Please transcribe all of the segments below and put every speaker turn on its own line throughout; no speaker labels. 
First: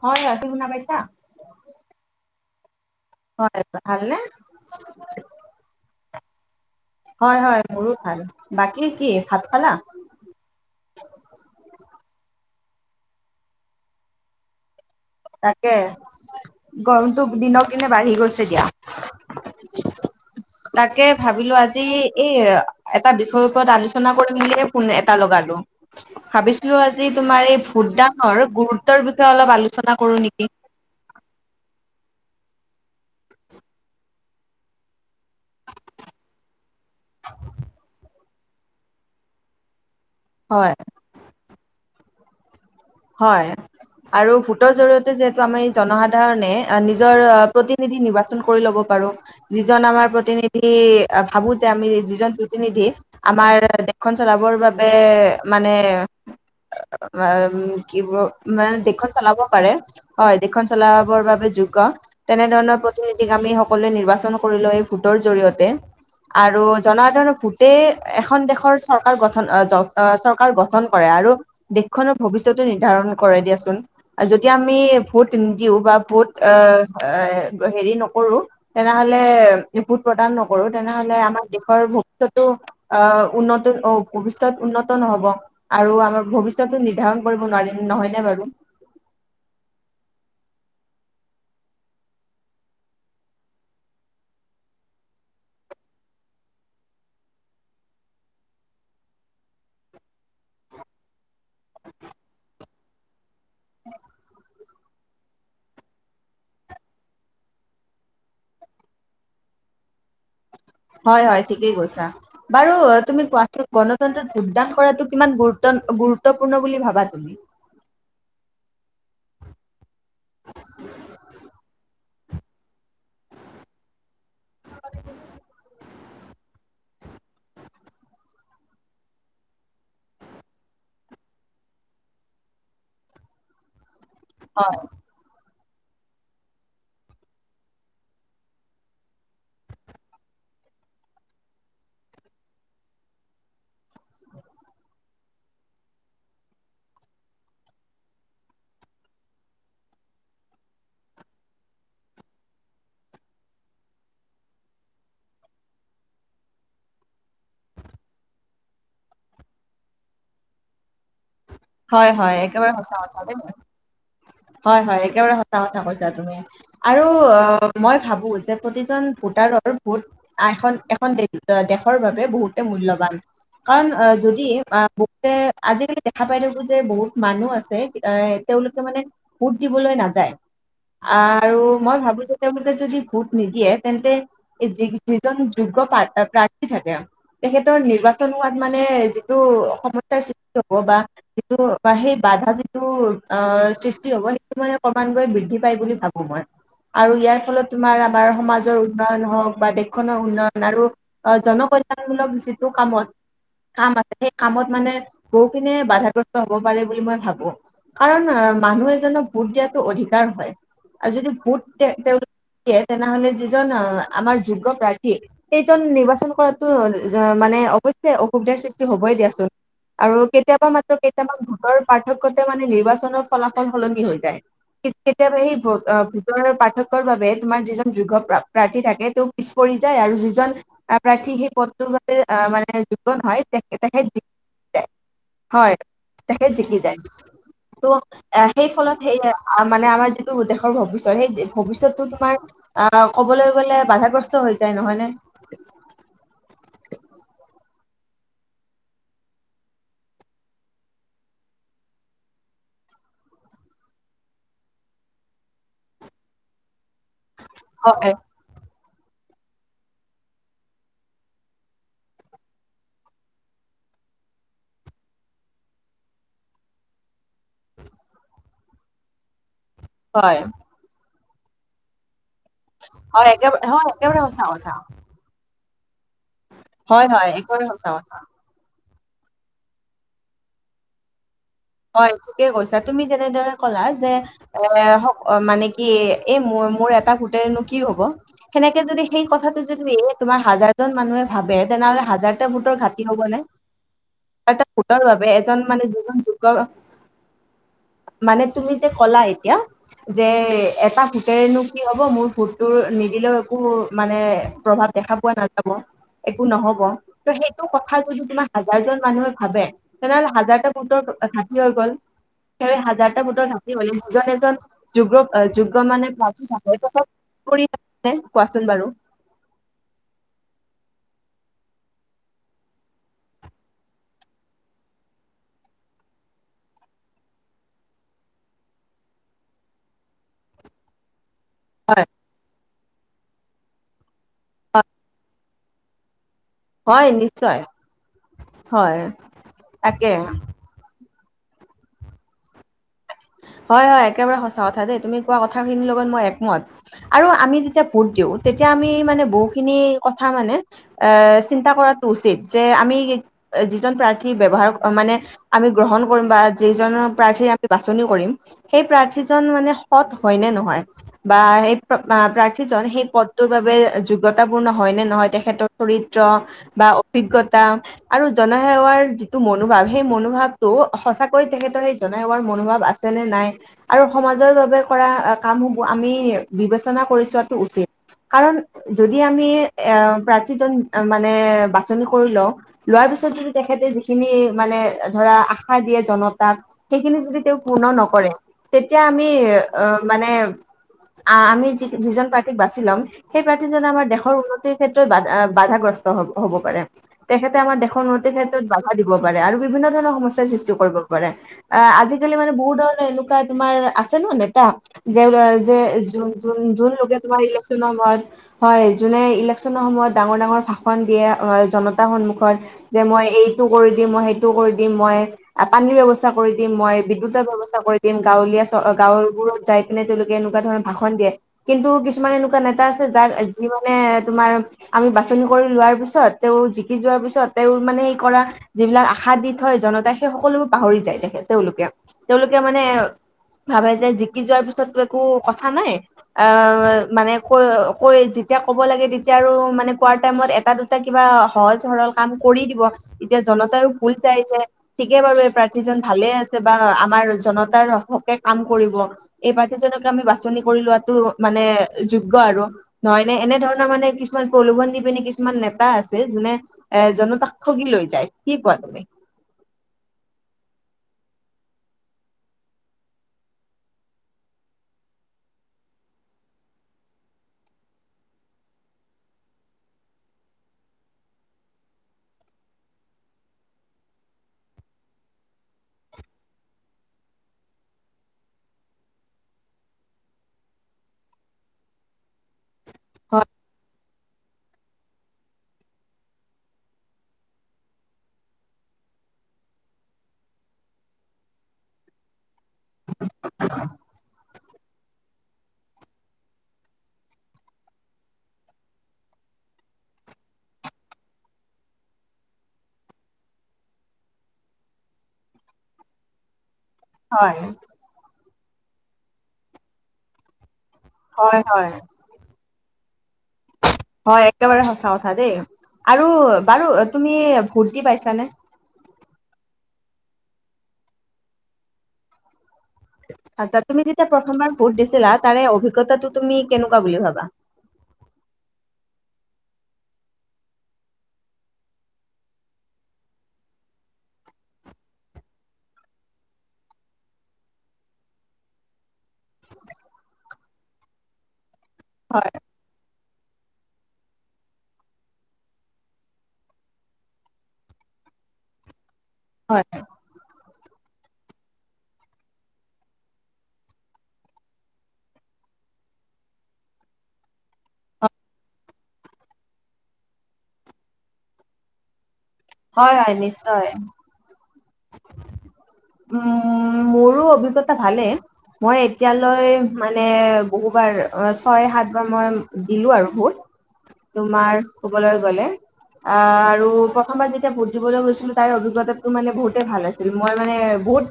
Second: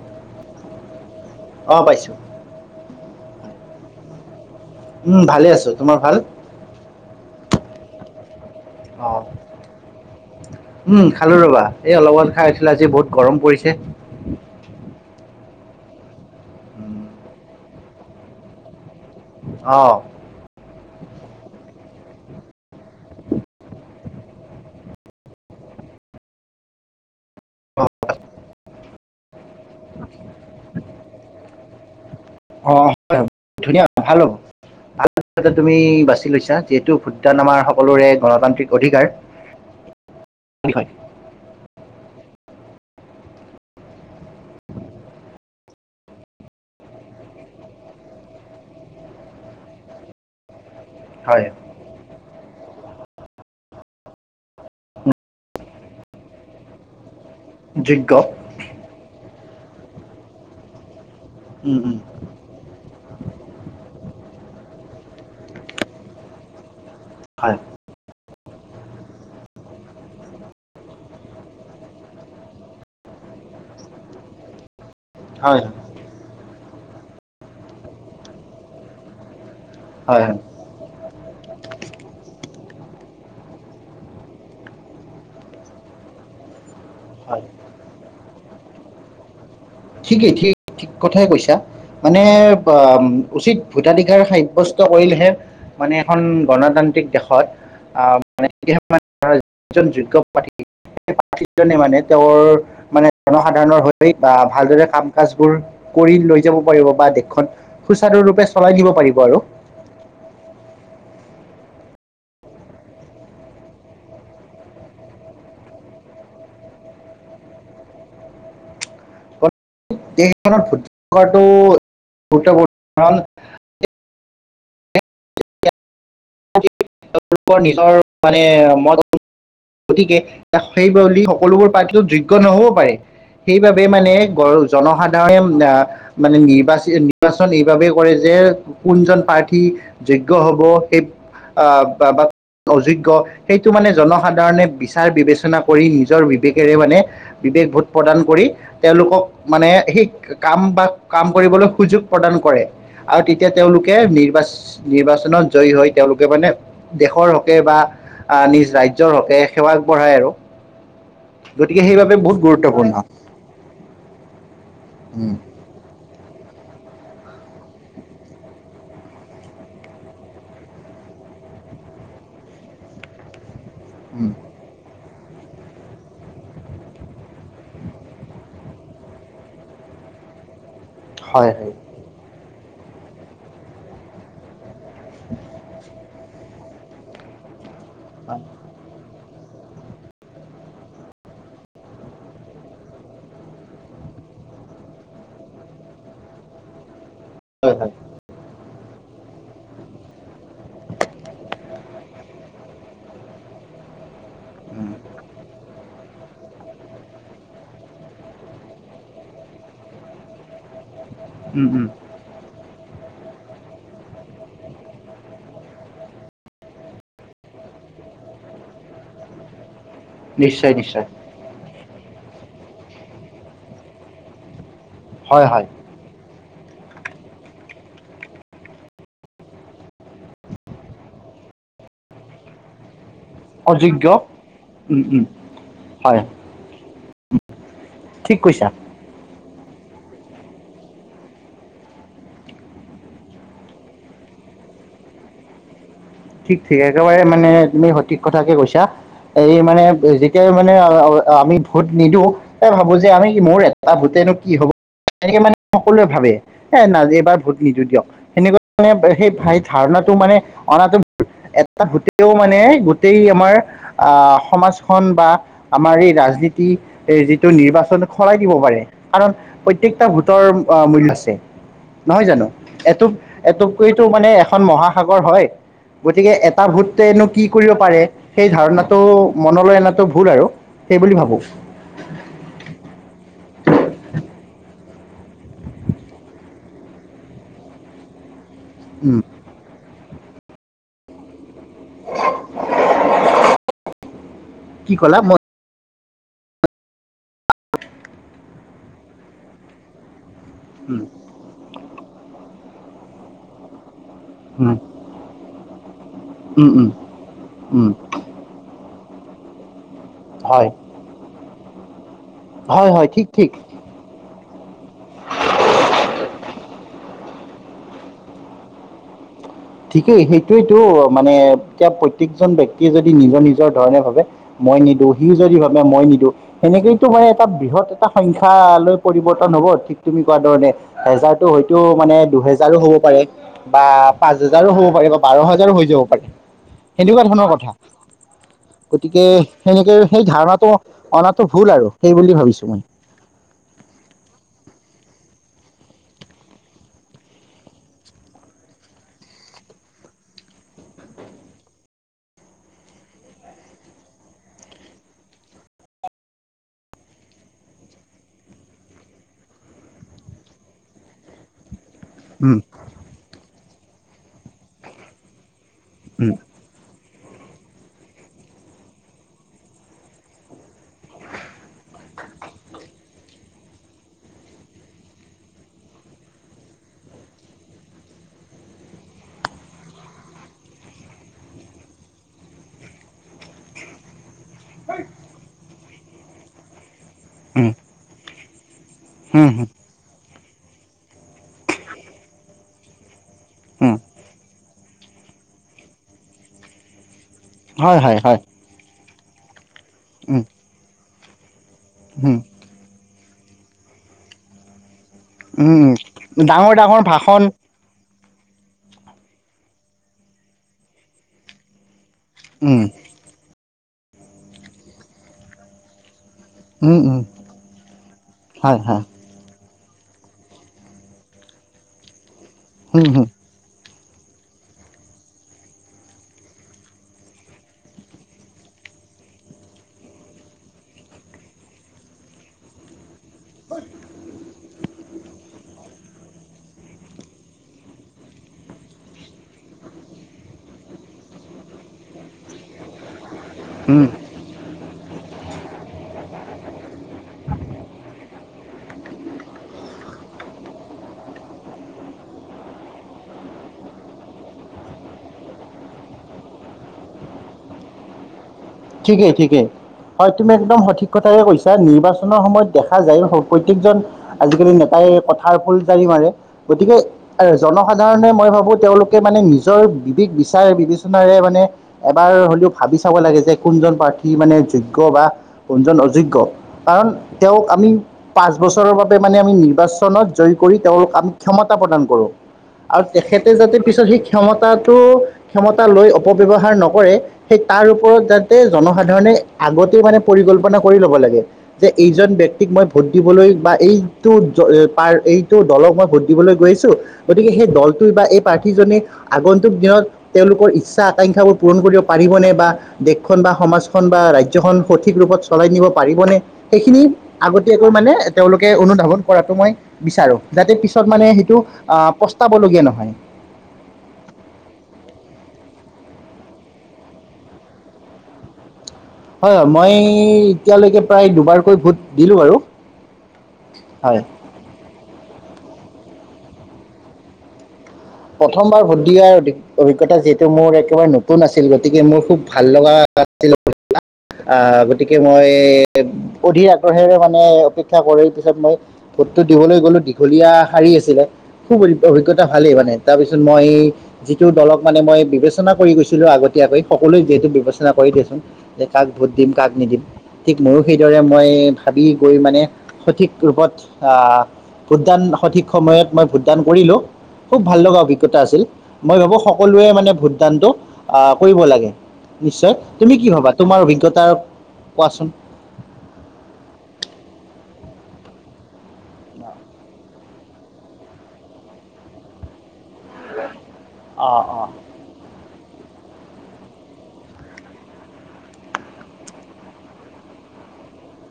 হয়-হয়, তুমি শুনা পাইছা?
অ পাইছো
হয়, ভালনে?
উম, ভালে আছো। তোমাৰ ভাল?
হয়-হয় মোৰো ভাল। বাকী কি
অ'
ভাত খালা?
উম, খালো ৰবা এই অলপ আগত। খাইছিলো আজি বহুত গৰম পৰিছে।
তাকে গৰমটো দিনক দিনে বাঢ়ি গৈছে দিয়া।
অ',
তাকে ভাবিলো আজি এই এটা বিষয়ৰ ওপৰত আলোচনা কৰি মেলিয়ে ফোন এটা লগালো। ভাবিছিলো আজি তোমাৰ এই
অ
ভোটদানৰ গুৰুত্বৰ বিষয়ে অলপ আলোচনা কৰো নেকি? [inaudible]
অ, হয় ধুনীয়া ভালো হব। তুমি বাছি লৈছা যিহেতু ভোটদান আমাৰ সকলোৰে গণতান্ত্ৰিক অধিকাৰ। বুলি হয়।
হয়, আৰু ভোটৰ জৰিয়তে যিহেতু আমাৰ জনসাধাৰণে নিজৰ প্ৰতিনি নিৰ্বাচন কৰি ল'ব পাৰো। যিজন আমাৰ প্ৰতিনিধি
হয়
ভাবো যে আমি যিজন প্ৰতিনিধি আমাৰ দেশখন চলাবৰ বাবে মানে উম, কি
যোগ্য
মান দেশ খন চলাব পাৰে। হয়, দেশখন চলা বৰ বাবে যোগ্য,
উম উম
তেনেধৰণৰ প্ৰতিনিধিক আমি সকলোৱে নিৰ্বাচন কৰিলৈ ভোটৰ জৰিয়তে। আৰু জনসাধাৰণক
হয়
ভোটে এ এখন দেশৰ চৰকাৰ গঠন চৰকাৰ গঠন কৰে। আৰু দেশখনৰ ভৱিষ্যত টো নিৰ্ধাৰণ কৰে দিয়াচোন। যদি আমি ভোট
হয়
নিদিও বা ভোট এ এ হেৰি নকৰো, তেনেহলে ভোট
হয়
প্ৰদান নকৰো তেনেহলে আমাৰ দেশৰ ভৱিষ্যত অ, উন্নত অ, ভৱিষ্যত উন্নত নহব আৰু আমাৰ, ভৱিষ্যত নিৰ্ধাৰণ
হয়
কৰিব নোৱাৰিম নহয় নে বাৰু।
ঠিকেই, ঠিক-ঠিক কথাই কৈছা। মানে অ, উচিত ভোটাধিকাৰ সাব্যস্ত কৰিলেহে মানে এখন গণতান্ৰ, গণতান্ত্ৰী দেশত যোগ্য প্ৰাৰ্থী। স প্ৰাৰ্থীজনে মানে তেওঁৰ মানে জনসাধাৰণৰ হৈ বা ভালদৰে কাম-কাজবোৰ কৰি লৈ যাব পাৰিব। বা দেশখন সুচাৰুৰূপে চলাই দিব পাৰিব আৰু।
[inaudible] হয় হয়, ঠিকেই কৈছা। বাৰু তুমি কোৱাটো গণতন্ত্ৰত যোগদান কৰাটো কিমান গুৰুত্ব গুৰুত্বপূৰ্ণ বুলি ভাবা তুমি।
দেশ এখনত ভোটদান কৰাটো গুৰুত্বপূৰ্ণ। কাৰণ
[inaudible]
নিজৰ মানে ম গতিকে সেই বুলি সকলোবোৰ প্ৰাৰ্থীও যোগ্য নহ'ব পাৰে। সেইবাবে মানে
হয়
জনসাধাৰণেও মানে নিৰ্বাচ নিৰ্বাচন এইবাবেই কৰে যে কোনজন প্ৰাৰ্থী যোগ্য হ'ব বা অযোগ্য সেইটো মানে জন সাধাৰণে বিচাৰ-বিবেচনা কৰি নিজৰ বিবেকেৰে মানে বিবেক ভোট প্ৰদান কৰি তেওঁলোকক মানে সেই কাম বা কাম কৰিবলৈ সুযোগ প্ৰদান কৰে। আৰু তেতিয়া তেওঁলোকে নিৰ্বাচ নিৰ্বাচনত জয়ী হৈ তেওঁলোকে মানে দেশৰ হকে বা আহ নিজ ৰাজ্যৰ হকে সেৱা আগবঢ়ায় আৰু। গতিকে
হয়
সেইবাবে
হয়,
বহুত
একেবাৰে
গুৰুত্বপূৰ্ণ
সঁচা কথা দেই। হয় হয়, একেবাৰে
উম,
সঁচা কথা কৈছা তুমি। আৰু অ', মই ভাবো যে প্ৰতিজন ভোটাৰৰ ভোট এখন এখন দেশৰ বাবে বহুতে মূল্যবান। কাৰণ
উম,
যদি বহুতে আজিকালি দেখা পাই থাকো যে বহুত মানুহ আছে এ তেওঁলোকে মানে ভোট দিবলৈ নাযায়।
হয়
আৰু
হয়
মই ভাবো যে তেওঁলোকে যদি ভোট নিদিয়ে তেন্তে যি যিজন যোগ্য প্ৰা প্ৰাৰ্থী থাকে তেখেতৰ নিৰ্বাচন হোৱাত মানে যে টো সমস্যাৰ সৃষ্টি হ'ব বা যিটো বা সেই বাধা যিটো অ', সৃষ্টি হ'ব সেইটো মানে ক্ৰমান্বয়ে বৃদ্ধি পাই বুলি ভা আৰু ইয়াৰ ফলত
হয় হয়
তোমাৰ আমাৰ সমাজৰ উন্নয়ন হওক বা দেশখনৰ উন্নয়ন আৰু অ', জনকল্যাণমূলক যিটো কামত কাম আছে সেই কামত মানে
উম,
বহুখিনি বাধা হ'ব পাৰে বুলি মই ভাবো। কাৰণ মানুহ এজনক ভোট দিয়াতটো অধিকাৰ হয়। আৰু যদি ভোট
উম,
তে
উম,
তেওঁলোকে দিয়ে তেনেহ'লে যিজন আমাৰ যোগ্য প্ৰাৰ্থী সেইজন নিৰ্বাচন কৰাতো মানে ছে অসুবিধাৰ সৃষ্টি হ'বই দিয়াচোন। আৰু কেতিয়াবা
নিশ্চয়
মাত্ৰ
নিশ্চয়
কেইটামান ভোটৰ পাৰ্থক্যতে মানে নিৰ্বাচনৰ ফলাফল সলনি হৈ যায়।
হয় হয়
কেতিয়াবা পাৰ্থক্যৰ বাবে তোমাৰ যিজন যোগ্য প্ৰাৰ্থী থাকে তেওঁ পিছ পৰি যায় আৰু যিজন প্ৰা সেই হেই পথটোৰ বাবে আহ মানে যোগান হয় তেখেত
অযোগ্য উম, উম,
হয়, তেখেত জিকি যায় তো
ঠিক কৈছা
সেই ফলত সেয়া মানে আমাৰ যিটো দেশৰ ভৱিষ্যৎ সেই ভৱিষ্যতটো তোমাৰ অ', ক'বলৈ গ'লে বাধাগ্ৰস্ত হৈ যায় নহয় ন
ঠিক ঠিক একেবাৰে মানে তুমি সঠিক কথাকে কৈছা এই মানে যেতিয়া মানে আমি ভোট নিদিওঁ তাই ভাবো যে আমি মোৰ এটা ভোটে কি হব তেনেকে মানে সকলোৱে ভাবে এ ন এইবাৰ ভোট নিদি দিয়ক
হয়
সেনেকুৱা মানে সেই সেই ধাৰণাটো মানে অনাটো
[inaudible]
এটা গোটেও মানে গোটেই আমাৰ আহ সমাজখন বা আমাৰ এই ৰাজনীতি এ যিটো নিৰ্বাচন সৰাই দিব পাৰে কাৰণ পপ্ৰত্যেকটা
হয়
ভোটৰ মূল আছে। নহয় জানো? এটুপ
হয় একেবাৰে হয়
এটুপকৈতো
একেবাৰে
মানে
সঁচা
এখন
কথা
মহাসাগৰ হয়। গতিকে এটা
হয়
ভোটনো
হয়
কি
একেবাৰে
কৰিব
সঁচা
পাৰে
কথা
সেই ধাৰণাত তটো মনলৈ এনাটো ভুল আৰু সেই বুলি ভাবো
হয় ঠিকে কৈছা তুমি যেনেদৰে ক'লা যে এ অ মানে কি এই মোৰ মোৰ এটা গোটনো কি হব সেনেকে যদি
উম,
সেই কথাটো যদিম তোমাৰ হাজাৰজন মানুহে ভাবে তেনেহলে হাজাৰটা ভোটৰ ঘাটি হ'ব ন হাজাৰ
কি
ভোটৰ
ক'লা
বাবে
মই
এজন মানে য [unintelligible] মানে তুমি যে কলা এতিয়াৰ যে
উম,
এটা ভোটেৰেনো কি হ'ব মোৰ ভোটটো নিদিলেও একো মানে
উম,
প্ৰভাৱ দেখা পোৱা নাযাব। একো
উম,
নহব
উম,
ত সেইটো
উম,
কথা যদি তোমাৰ হাজাৰ জন মানুহে ভাবে তেনেহলে
হয়
হাজাৰটা ভোটৰ ঘাঁটি হৈ গল, স
হয় হয়
হাজাৰটা
ঠিক ঠিক
ভোটৰ ঘাটি হলে যিজন এজন যোগ যোগ্য মানে [unintelligible] কোৱাচোন বাৰু।
ঠিকেই সেইটোয়েতো মানে এতিয়া প্ৰত্যেকজন ব্যক্তিয়ে যদি নিজৰ নিজৰ ধৰণে ভাবে মই নিদিওঁ, ই যদি ভাৱে মই নিদিওঁ, সেনেকেটো এটা বৃহৎ এটা সংখ্যালৈ পৰিৱৰ্তন হব। ঠিক তেনেকুৱা ধৰণে হেজাৰ টো হয়তো
হয়
মানে দুহেজাৰো হব পাৰে, বা পাঁচ হেজাৰো হব পাৰে বা বাৰ হৈ যাব পাৰে।
হয়
সেনেকুৱা ধৰণৰ
নিশ্চয়
কথা,
হয়
গতিকে সেনেকে
তাকে
সেই ধাৰণাটো অনাাটো ভুল আৰু সেই বুলি ভাবিছো মই।
[inaudible] হয় হয় একেবাৰে সঁচা কথা দেই তুমি কোৱা কথাখিনিৰ লগত মই একমত আৰু আমি যেতিয়া ভোট দিওঁ তেতিয়া তেতিয়া আমি মানে বহুখিনি কথা মানে চিন্তা কৰাটো উচিত, যে আমি যিজন প্ৰাৰ্থী ব্যৱহাৰ মানে আমি গ্ৰহণ কৰিম বা যিজন প্ৰাৰ্থীৰ আমি বাছনি কৰিম সেই প্ৰাৰ্থীজন মানে সৎ হয় নে নহয় বা সেই
উম
প্ৰাৰ্থীজন সেই পদটোৰ বাবে যোগ্যতাপূৰ্ণ হয় নে নহয় তেখেতৰ চৰিত্ৰ
উম
বা অভিজ্ঞতা আৰু জনসেৱাৰ যিটো মনোভাৱ সেই মনোভাৱটো সঁচাকৈয়ে তেখেতৰ সেই জনসেৱাৰ মনোভাৱ আছে নে নাই আৰু সমাজৰ বাবে কৰা কামসম আমি বিবেচনা কৰি ছো টো উচিত। কাৰণ যদি আমি এ প্ৰাৰ্থীজন মানে বাছনি কৰি লও, লোৱাৰ [unintelligible] যদি তেখেতে যিখিনি মানে ধৰা আশা দিয়ে জনতাক সেইখিনি যদি তেওঁ
উম
পূৰ্ণ নকৰে তেতিয়া আমি
উম হম
অ মানে আ আমি যি যিজন প্ৰাৰ্থীক বাচি ল'ম সেই প্ৰাৰ্থীজনে
উম
আমাৰ দেশৰ উন্নতিৰ ক্ষেত্ৰত বাধা বাধাগ্ৰস্ত হব হব পাৰে। তেখেতে আমাৰ
হয়
দেশৰ
হয়
উন্নতিৰ
হয়
ক্ষেত্ৰত বাধা দিব পাৰে আৰু বিভিন্ন ধৰণৰ
উম
সমস্যাৰ সৃষ্টি কৰিব পাৰে। আ আজিকালি
উম
মানে বহুত ধৰণৰ এনেকুৱা তোমাৰ আছে ন নেতা। যে অ যে
উম
যোন
উম
যোন
ডাঙৰ ডাঙৰ
যোনলোকে তোমাৰ
ভাষণ
ইলেকচনৰ সময়ত হয়, যোনে ইলেকশ্যনৰ সময়ত ডাঙৰ - ডাঙৰ ভাষণ দিয়ে, অ জন তাৰ সন্মুখত
উম
যে মই এইটো কৰি দিম, মই সেইটো কৰি দিম, মই আ পানীৰ ব্যৱস্থা কৰি দিম মই
উম উম
বিদ্যুতৰ ব্যৱস্থা কৰি দিম, গাঁৱলীয়া চ
হয়
অ
হয়
গাঁৱবোৰত যায় এনে তেওঁলোকে এনেকা ধৰণৰ ভাষণ দিয়ে কিন্তু কিছুমান এনেকুৱা নেতা আছে
হুম হুম
যাক এ যিমা নে তোমাৰ আমি বাচনি কৰি লোৱাৰ পিছত তেওঁ জিকি যোৱাৰ পিছত তেওঁ মানে এই কৰা যিবিলাক আশা দি থয় জনতাই সেই সকলোবোৰ পাহৰি যায় তে এ তেওঁলোকে, তেওঁলোকে মানে ভাবে যে জিকি যোৱাৰ পিছত একো কথা নাই, আ মানে কয় কয় যেতিয়া ক'ব লাগে তেতিয়া আৰু মানে পোৱাৰ টাইমত এটা, দুটা কিবা সহজ-সৰল কাম কৰি দিব। তেতিয়া জনতায়ো
হুম
ভুল যায় যায়, ঠিকেই বাৰু এই প্ৰাৰ্থীজন ভালে আছে বা আমাৰ জনতাৰ হ হকে কাম কৰিব এই প্ৰাৰ্থীজনকে আমি বাছনি কৰি লোৱা টো মানে যোগ্য আৰু নহয় নে? এনে ধৰণৰ মানে কিছুমান প্ৰলোভন নিপিনী কিছুমান নেতা আ ছে যোনে এ জনতাক ঠগি লৈ যায়। কি কোৱা তুমি?
ঠিকেই ঠিকেই, হয় তুমি একদম সঠিক কথাই কৈছা, নিৰ্বাচনৰ সময়ত দেখা যায় হ প্ৰত্যেকজন আজিকালি নেতাই কথাৰ ফুল জাৰি গতিকে জনসাধাৰণে মই ভাবো তেওঁলোকে মানে নিজৰ বিবেক বিচাৰে বিবেচনা। মানে এবাৰ হ'লেও ভাবি চাব লাগে যে কোনজন প্ৰাৰ্থী মানে যোগ্য বা কোনজন অযোগ্য কাৰণ তেওঁক আমি পাচ,। বছৰৰ বাবে মানে আমি নিৰ্বাচনত জয় কৰি তেওঁল আমি ক্ষমতা প্ৰদান কৰোঁ। আৰু
হয়
তেখেতে যাতে পিছত শিক্ষ। ক্ষমতাটো ক্ষমতা লৈ অপব্যৱহাৰ নকৰে সেই তাৰ ওপৰত য জনসাধাৰণে আগতে মানে পৰিকল্পনা কৰি ল'ব লাগে, যে এইজন ব্যক্তিক মই ভোট দিবলৈ। বা এইটো, এইটো দলক মই ভোট দিবলৈ গৈ আছো গতিকে সেই দলটোৱ বা, প্ৰ আগন্তুক দিনত তেওঁলোকৰ ইচ্ছা আকাংক্ষাবোৰ পূৰণ কৰিব পাৰিবনে বা,। খ বা সমাজখন বা ৰাজয়খন সঠিক ৰূপত চলাই নিব পাৰিবনে? সেইখিনি
হয়
আগতীয়াকৈ মানে তেওঁলোকে অনুধাৱন কৰাতটো মই বিচাৰো যাতে পি,। মানে সেইটো
হয় হয়
পস্তাবলগীয়া নহয়!
[inaudible] হয় একেবাৰে সচা কথা দেই আৰু বাৰু তুমি ভূত দি পাইছানে?
হয়, হয় মই এতিয়ালৈকে প্ৰায় দুবাৰকৈ ভোট দিলোঁ বাৰ।
আচছা তুমি যেতিয়া প্ৰথমবাৰ ভোট দিছিলা তাৰে অভিজ্ঞতাটো তুমি কেনেকুৱা বুলি ভাবা?
প্ৰথমবাৰ ভট দিয়াৰ অভিজ্ঞতা যিহেতু মোৰ একেবাৰে নতুন আছিল গতিকে মোৰ খুব ভাল লগা,। [inaudible] আহ গতিকে মই অধিৰ আগদ্ৰহেৰে মানে অপেক্ষা কৰি পিছত মই,। ভটটো দিবলৈ গ'লো দীঘলীয়া শাৰী আছিলে খুব অভিজ্ঞতা
হয়
ভালেই মানে তাৰপিছত মই যিটো দলক মানে মই বিবেচনা কৰি গৈছিলো আগতীয়াকৈ সকলোৱে যিহেতু বিবেচনা কৰি। ন যে কাক ভোট দিম, কাক
হয়
নিদিম ঠিক ময়ো সেইদৰে। মই ভাবি গৈ মানে সঠিক ৰূপত আহ ভোটদান সঠিক সময়ত মই ভোটদান কৰিলো খুব ভাল লগা অভিজ্ঞতা আছিল মই ভাবো সকলোৱে মানে ভোটদানটো আহ কৰিব লাগে নিশ্চয় তুমি
হয়
কি
হয়
ভাবা তোমাৰ
নিশ্চয়
অভিজ্ঞতা কোৱাচোন
উম মোৰ অভিজ্ঞতা ভালে মই এতিয়ালৈ মান বহু বাৰ ছয় সাত বাৰ মই দিলো আৰু ভোট
অ অ
তোমাৰ কবলৈ গ'লে আৰু প্ৰথমবাৰ যেতিয়া ভোট দিবলৈ গৈছিলো তাৰ অভিজ্ঞতাটো মানে বহুতেই ভাল আছিল মই মানে বহুত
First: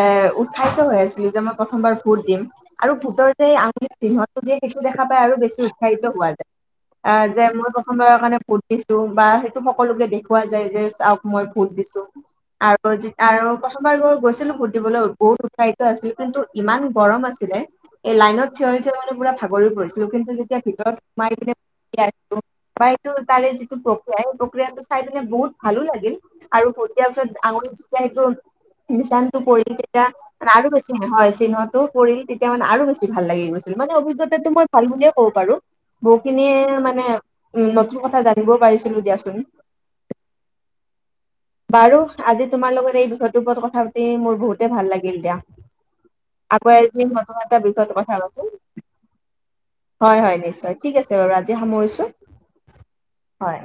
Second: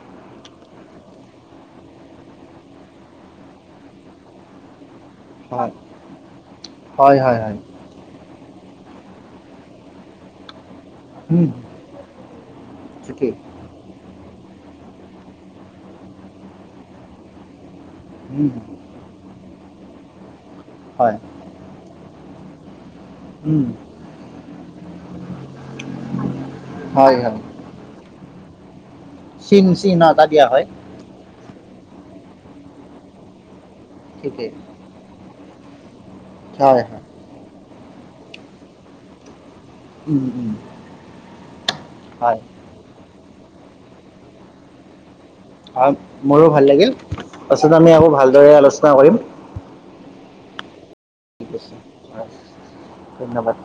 এ উৎসাহিত হৈ আছিলো যে মই প্ৰথমবাৰ ভোট দিম আৰু ভোটৰ যে এই আঙুলি [unintelligible] সেইটো দেখা পাই আৰু বেছি
হয়
উৎসাহিত হোৱা যায়
হয়
আহ
হয়
যে
হয়
মই প্ৰথমবাৰৰ কাৰণে দিছু বা সেইটো সকলোকে দেখুউৱা যায় যে চাওক মই
উম
ভোট দিছো আৰু যে
ঠিকেই
আৰু প্ৰথম গৈছিলো ভোট দিবলে বহুত উৎসাহিত আছিল কিন্তু ইমান গৰম আছিলে এই লাইনত
উম
থিয়ৰি থিয়ৰি পুৰা ভাগৰি পৰিছিলো কিন্তু যেতিয়া ভিতৰত
হয়
সোমাই কিনে [unintelligible] পাই টো তাৰে
উম
যিটো প্ৰক্ৰিয়া সেই প্ৰক্ৰিয়াটো চাই পিনে বহুত ভালো লাগিল আৰু দিয়াৰ
হয়
পিছত
হয়
আঙুলিত যেতিয়া সেটো নিচাণতো
চিন
পৰিল
চিন
তেতিয়া
এটা দিয়া
মানে
হয়
আৰু বেছি হয় চিহ্নটো পৰিল তেতিয়া মানে আৰু বেছি ভাল লাগি গৈছ ছিল মানে
ঠিকেই
অভিজ্ঞতাটো মই ভাল বুলিয়ে ক'ব পাৰো বহুখিনিয়ে
হয় হয়
মানে উম নতুন কথা জানিবও পাৰিছিলো দিয়াচোন
উম উম
বাৰু
হয়
আজি তোমাৰ লগত এই বিষয়টোৰ ওপৰত কথা পাতি মোৰ বহুতে ভাল লাগিল দিয়া
আ মোৰো
আকৌ
ভাল লাগিল
এদিন নতুন এটা
পাছত
বিষয়ত
আমি আকৌ
কথা পাতিম
ভালদৰে আলোচনা কৰিম
হয় হয় নিশ্চয় ঠিক আছে বাৰু আজি সামৰিছো
হয়, ধন্যবাদ
হয়।